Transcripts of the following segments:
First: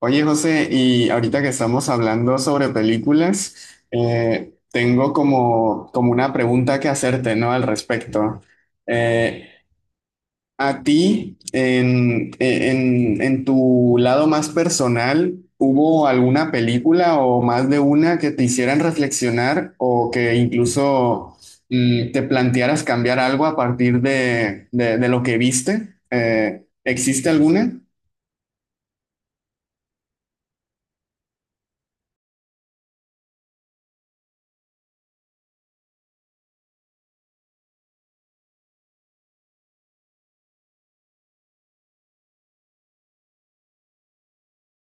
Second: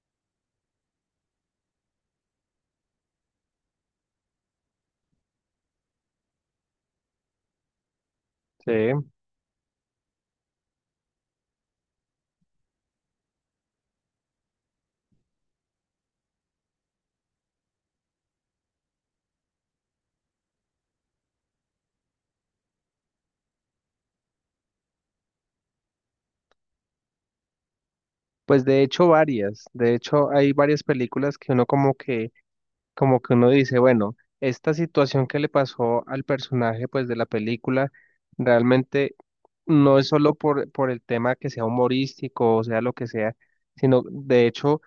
Oye, José, y ahorita que estamos hablando sobre películas, tengo como, como una pregunta que hacerte, ¿no? Al respecto. Sí, Eh, a ti, en tu lado más personal, ¿hubo alguna película o más de una que te hicieran reflexionar o que incluso te plantearas cambiar algo a partir de, de lo que viste? ¿Existe alguna? pues de hecho varias, de hecho hay varias películas que uno como que uno dice, bueno, esta situación que le pasó al personaje pues de la película realmente no es solo por el tema que sea humorístico o sea lo que sea, sino de hecho,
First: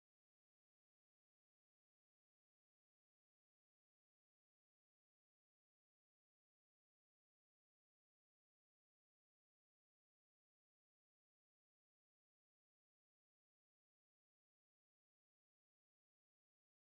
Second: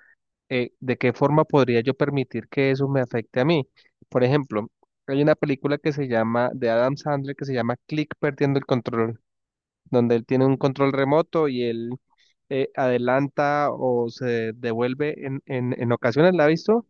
de qué forma podría yo permitir que eso me afecte a mí. Por ejemplo, hay una película que se llama, de Adam Sandler, que se llama Click Perdiendo el Control, donde él tiene un control remoto y él adelanta o se devuelve en ocasiones, la ha visto,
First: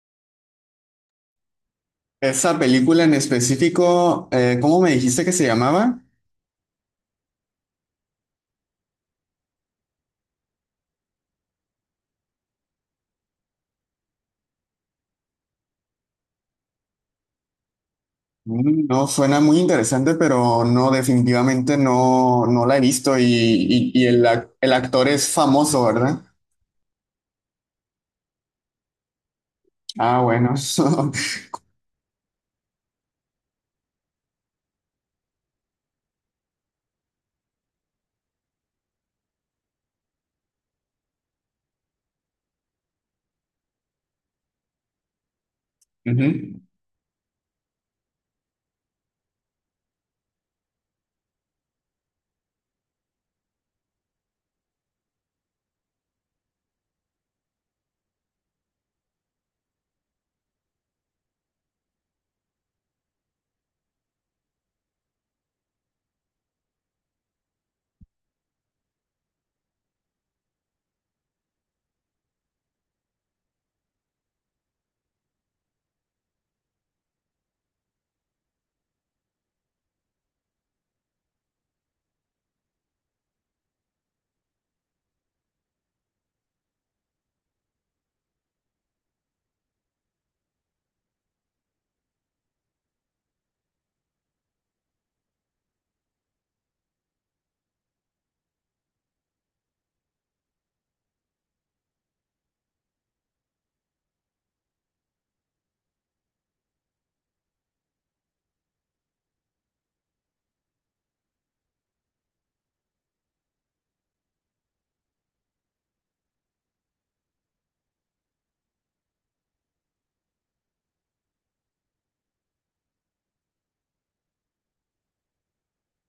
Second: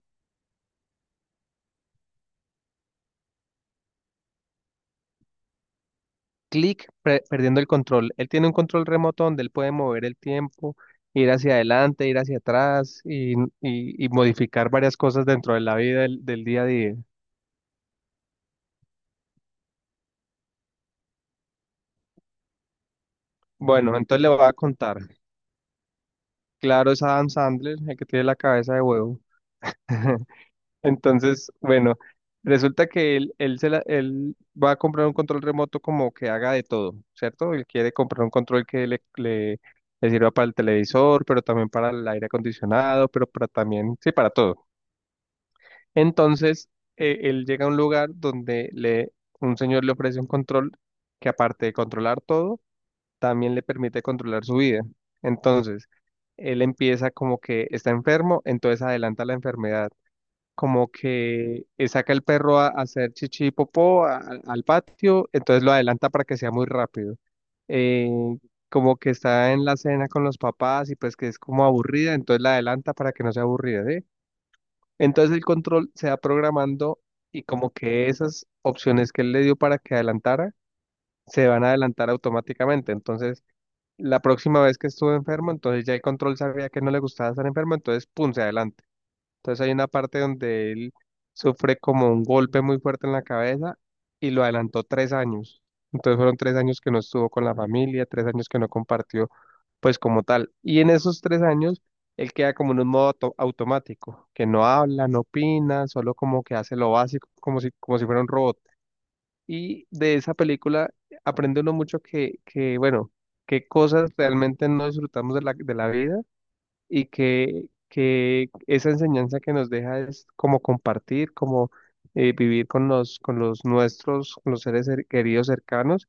Esa película en específico, ¿cómo me dijiste que se llamaba? clic, perdiendo el control. Él tiene un control remoto donde él puede mover el tiempo, ir hacia adelante, ir hacia atrás y modificar varias cosas dentro de la vida del día a día. No, suena muy interesante, pero no, definitivamente no, no la he visto y, y- Bueno, y el, entonces le voy a el contar. actor es famoso, ¿verdad? Claro, es Adam Sandler, el que tiene la cabeza de huevo. Ah, bueno. Entonces, bueno, resulta que él va a comprar un control remoto como que haga de todo, ¿cierto? Él quiere comprar un control que le sirva para el televisor, pero también para el aire acondicionado, pero para también, sí, para todo. Ujú. Entonces, él llega a un lugar donde le, un señor le ofrece un control que aparte de controlar todo, también le permite controlar su vida. Entonces, él empieza como que está enfermo, entonces adelanta la enfermedad como que saca el perro a hacer chichi y popó al patio, entonces lo adelanta para que sea muy rápido. Eh, como que está en la cena con los papás y pues que es como aburrida, entonces la adelanta para que no sea aburrida, ¿sí? Entonces el control se va programando y como que esas opciones que él le dio para que adelantara, se van a adelantar automáticamente. Entonces, la próxima vez que estuvo enfermo, entonces ya el control sabía que no le gustaba estar enfermo, entonces, ¡pum!, se adelanta. Entonces hay una parte donde él sufre como un golpe muy fuerte en la cabeza y lo adelantó tres años. Entonces fueron tres años que no estuvo con la familia, tres años que no compartió, pues como tal. Y en esos tres años, él queda como en un modo automático, que no habla, no opina, solo como que hace lo básico, como si fuera un robot. Y de esa película aprende uno mucho que bueno, qué cosas realmente no disfrutamos de la vida y que esa enseñanza que nos deja es como compartir, como vivir con los nuestros, con los seres queridos cercanos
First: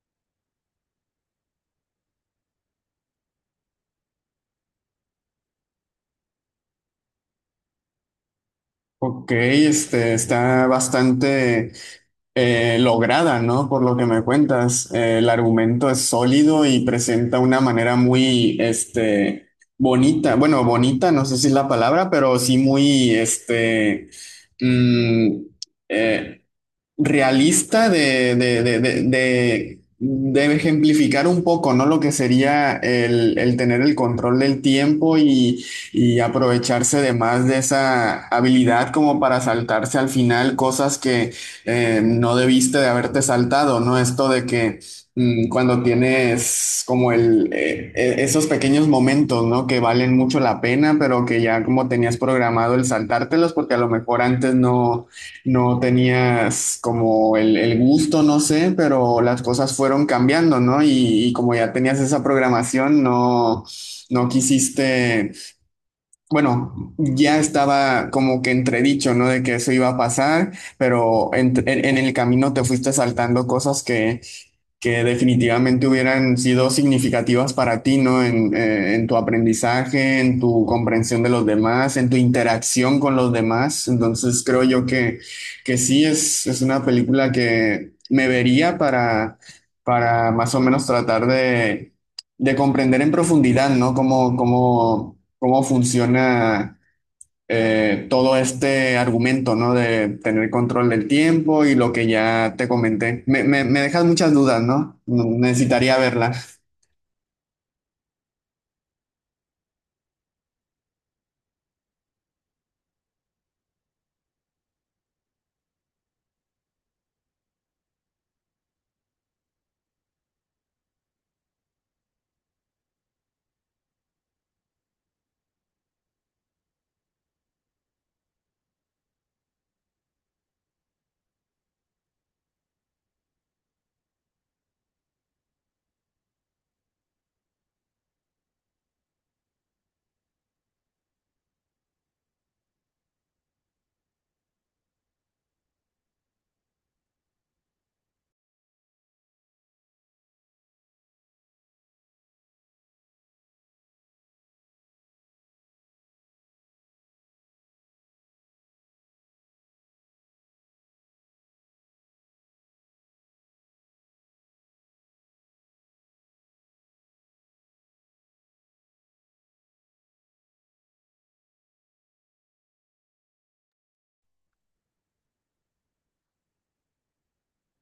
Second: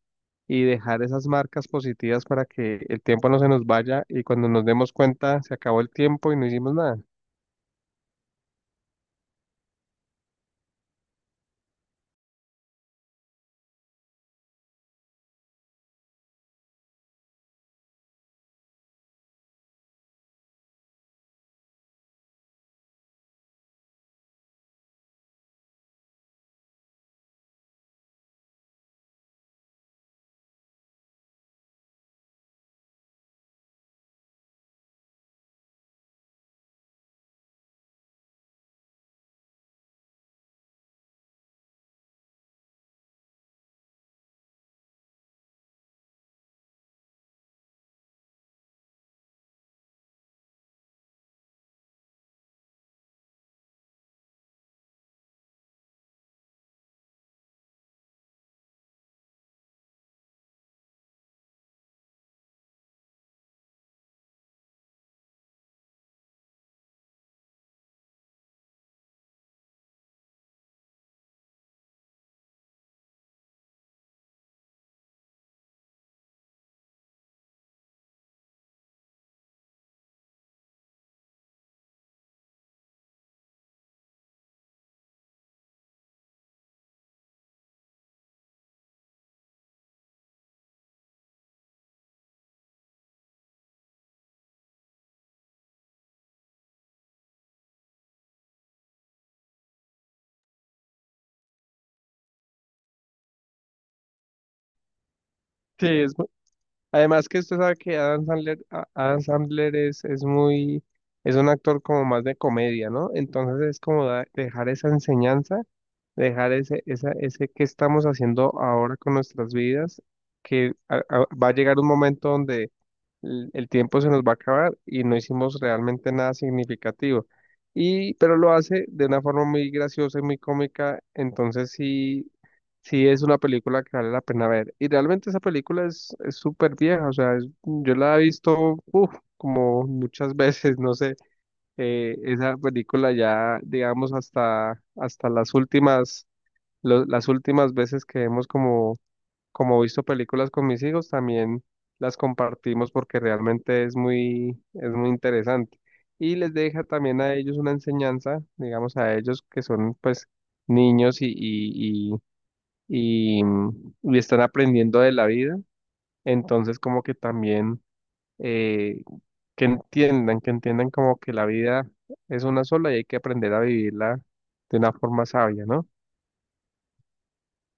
y dejar esas marcas positivas para que el tiempo no se nos vaya y cuando nos demos cuenta se acabó el tiempo y no hicimos nada. Ok, este está bastante. Lograda, ¿no? Por lo que me cuentas. El argumento es sólido y presenta una manera muy, este, bonita, bueno, bonita, no sé si es la palabra, pero sí muy, este, mm, eh, realista de, de ejemplificar un poco, ¿no? Lo que sería el tener el control del tiempo y aprovecharse de más de esa habilidad como para saltarse al final cosas que no debiste de haberte saltado, ¿no? Esto de que cuando tienes como el, esos pequeños momentos, ¿no? Que valen mucho la pena, pero que ya como tenías programado el saltártelos porque a lo mejor antes no no tenías como el gusto, no sé, pero las cosas fueron cambiando, ¿no? Y como ya tenías esa programación, no, no quisiste, bueno, ya estaba como que entredicho, ¿no? De que eso iba a pasar, pero en, en el camino te fuiste saltando cosas que definitivamente hubieran sido significativas para ti, ¿no? En tu aprendizaje, en tu comprensión de los demás, en tu interacción con los demás. Entonces creo yo que sí es una película que me vería para más o menos tratar de comprender en profundidad, ¿no? Cómo, cómo, cómo funciona todo este argumento, ¿no? De tener control del tiempo y lo que ya te comenté. Me dejas muchas dudas, ¿no? No, Sí, necesitaría es, verla. además que usted sabe que Adam Sandler, Adam Sandler es muy, es un actor como más de comedia, ¿no? Entonces es como dejar esa enseñanza, dejar ese que estamos haciendo ahora con nuestras vidas, que va a llegar un momento donde el tiempo se nos va a acabar y no hicimos realmente nada significativo. Y, pero lo hace de una forma muy graciosa y muy cómica, entonces sí, sí es una película que vale la pena ver. Y realmente esa película es súper vieja, o sea, es- yo la he visto uf, como muchas veces, no sé, esa película ya, digamos, hasta las últimas, las últimas veces que vemos como como he visto películas con mis hijos, también las compartimos porque realmente es muy interesante. Y les deja también a ellos una enseñanza, digamos a ellos que son pues niños y están aprendiendo de la vida. Entonces como que también eh, que entiendan como que la vida es una sola y hay que aprender a vivirla de una forma sabia, ¿no?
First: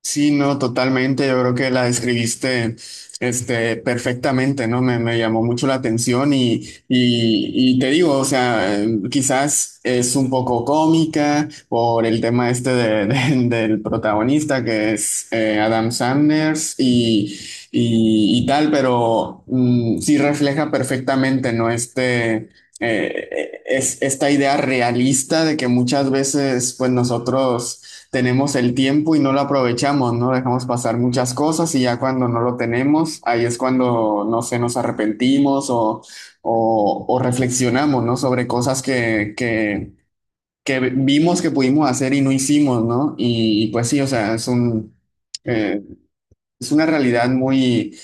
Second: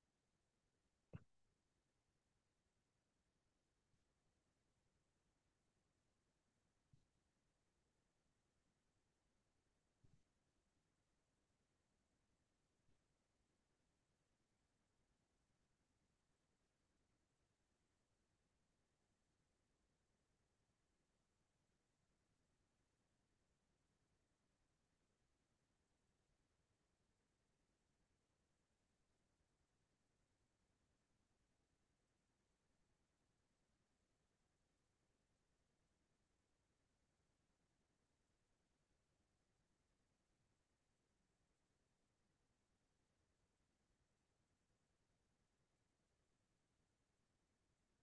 Sí, no, totalmente. Yo creo que la describiste, este, perfectamente, ¿no? Me llamó mucho la atención y te digo, o sea, quizás es un poco cómica por el tema este de- del protagonista que es Adam Sanders y tal, pero sí refleja perfectamente, ¿no? Este, es esta idea realista de que muchas veces, pues nosotros tenemos el tiempo y no lo aprovechamos, ¿no? Dejamos pasar muchas cosas y ya cuando no lo tenemos, ahí es cuando, no sé, nos arrepentimos o reflexionamos, ¿no? Sobre cosas que vimos que pudimos hacer y no hicimos, ¿no? Y pues sí, o sea, es un, eh, es una realidad muy,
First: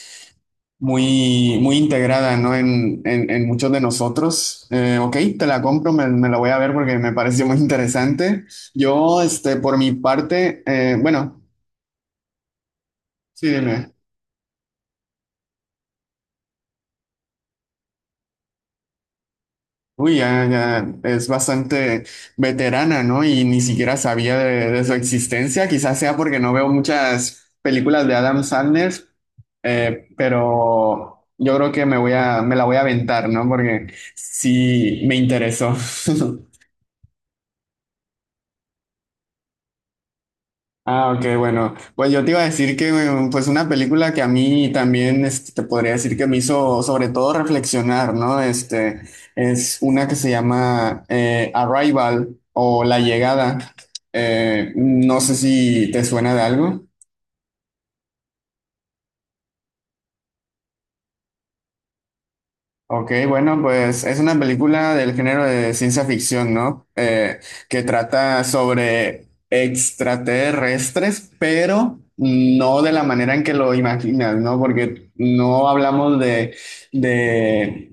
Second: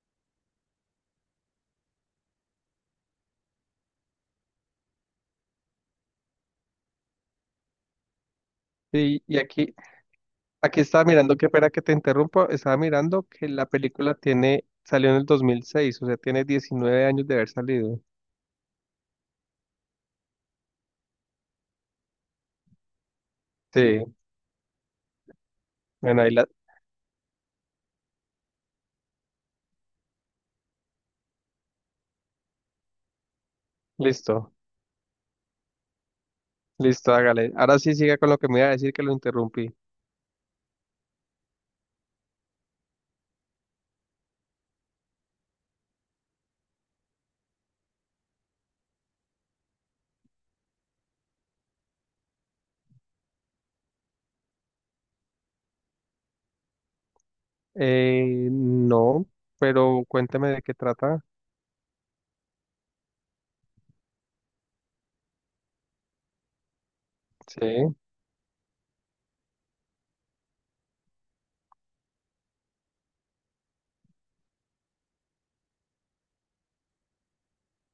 muy, muy integrada, ¿no? En muchos de nosotros. Ok, te la compro, me la voy a ver porque me pareció muy interesante. Yo, Y, y este, aquí, por mi parte, Aquí estaba mirando, bueno, qué pena que te interrumpa, estaba mirando que sí, la dime. película tiene, salió en el 2006, o sea, tiene 19 años de haber salido. Uy, ya, ya es bastante veterana, ¿no? Y ni siquiera Sí, sabía de su existencia. Quizás sea bueno, ahí porque la, no veo muchas películas de Adam Sandler, pero yo creo que me voy a, me la voy a aventar, ¿no? Porque listo, sí me interesó. listo, hágale. Ahora sí siga con lo que me iba a decir que lo interrumpí. Ah, ok, bueno. Pues yo te iba a decir que pues una película que a mí también este, te podría decir que me hizo sobre todo reflexionar, ¿no? Este es una que se llama Arrival o La Llegada. No sé si te suena de algo. No, pero cuéntame de qué trata. Ok, bueno, pues es una película del género de ciencia ficción, ¿no? Que Sí, trata sobre extraterrestres, pero no de la manera en que lo imaginas, ¿no? Porque no hablamos de,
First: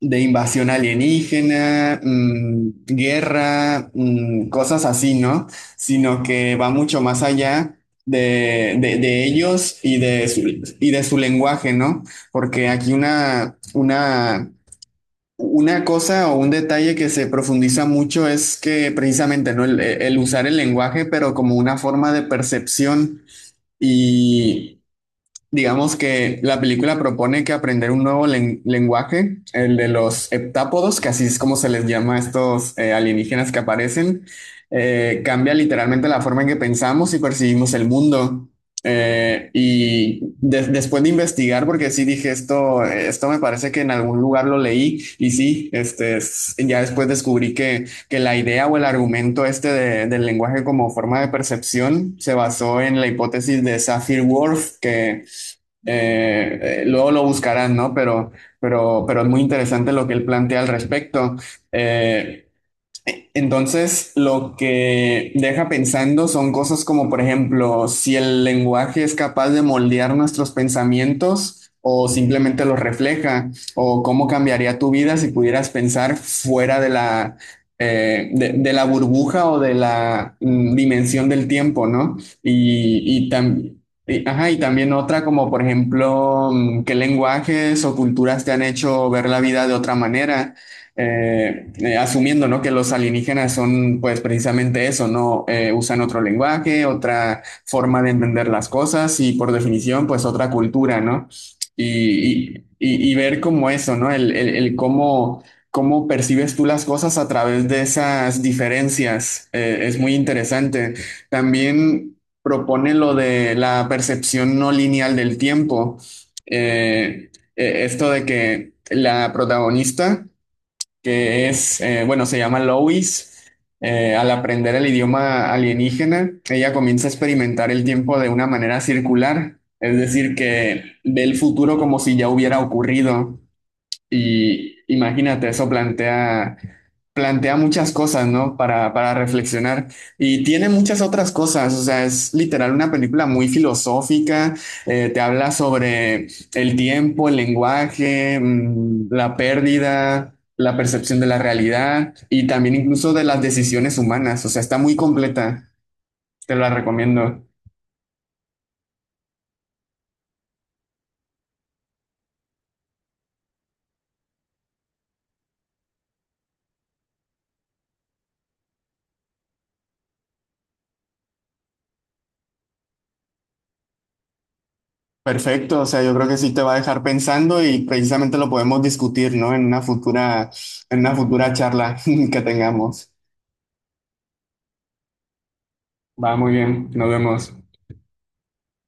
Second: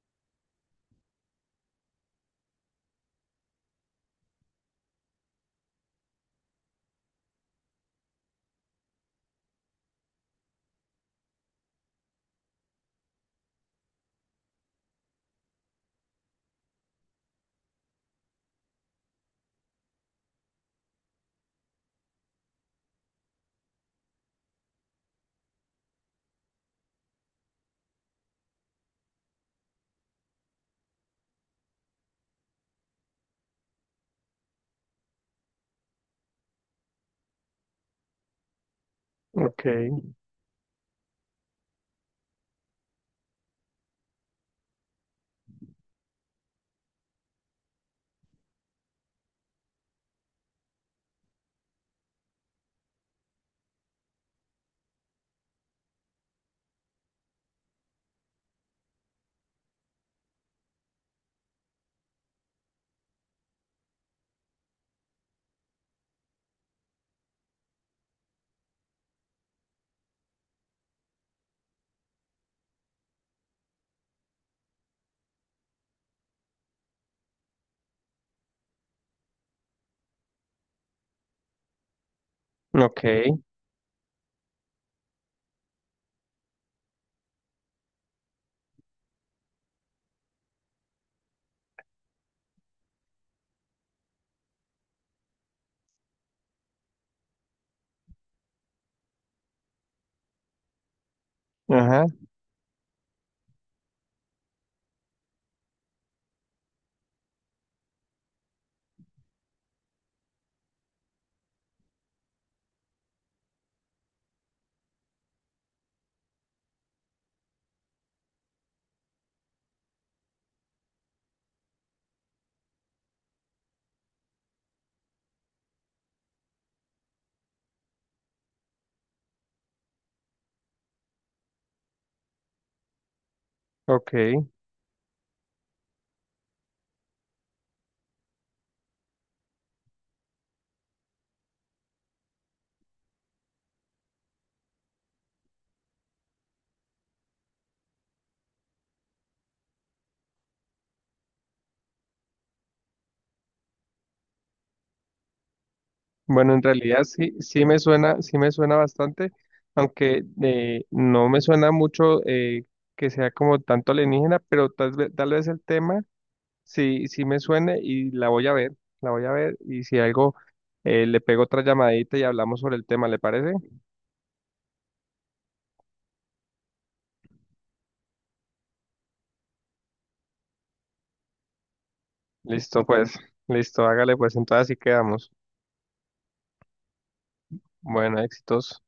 de invasión alienígena, guerra, cosas así, ¿no? Sino que va mucho más allá de ellos y de su lenguaje, ¿no? Porque aquí una, una cosa o un detalle que se profundiza mucho es que precisamente, ¿no? El usar el lenguaje, pero como una forma de percepción y digamos que la película propone que aprender un nuevo lenguaje, el de los heptápodos, que así es como se les llama a estos alienígenas que aparecen, cambia literalmente la forma en que pensamos y percibimos el mundo. Ok, Después de investigar, porque sí dije esto, esto me parece que en algún lugar lo leí y sí, este, ya después descubrí que la idea o el argumento este del lenguaje como forma de percepción se basó en la hipótesis de Sapir-Whorf, que luego lo buscarán, ¿no? Pero es muy interesante lo que él plantea al respecto. Eh, entonces, lo que deja pensando son cosas como, por ejemplo, si el lenguaje es capaz de moldear nuestros pensamientos o simplemente los refleja, o cómo cambiaría tu vida si pudieras pensar fuera de la burbuja o de la dimensión del tiempo, ¿no? ok, Y, ajá, y también otra como, por ejemplo, qué lenguajes o culturas te han hecho ver la vida de otra manera, asumiendo, ¿no?, que los alienígenas son pues precisamente eso, ¿no? Usan otro lenguaje, otra forma de entender las cosas y por definición pues otra cultura, ¿no? Y, ajá, y ver como eso, ¿no? El, el cómo, cómo percibes tú las cosas a través de esas diferencias, es muy interesante. También propone lo de la percepción no lineal del tiempo. Eh, Esto de que la protagonista que es, bueno, se llama Lois. Al aprender el idioma alienígena, ella comienza a experimentar el tiempo de una manera circular, es decir, que ve el futuro como si ya hubiera ocurrido. ok. Y imagínate, eso plantea, plantea muchas cosas, ¿no? Para reflexionar. Y tiene muchas otras cosas, o sea, es literal una película muy filosófica, te habla sobre el tiempo, el lenguaje, la pérdida, la percepción de la realidad y también incluso de las decisiones humanas, o sea, está muy completa, Bueno, te en la realidad sí, recomiendo. Sí me suena bastante, aunque no me suena mucho que sea como tanto alienígena, pero tal vez el tema sí, sí me suene y la voy a ver, la voy a ver y si algo le pego otra llamadita y hablamos sobre el tema, ¿le parece? Perfecto, o sea, yo creo que sí te va a dejar pensando y precisamente lo podemos discutir, ¿no? En una futura charla que Listo, tengamos. pues, listo, hágale pues, entonces así quedamos. Va, muy bien, nos vemos. Bueno, éxitos.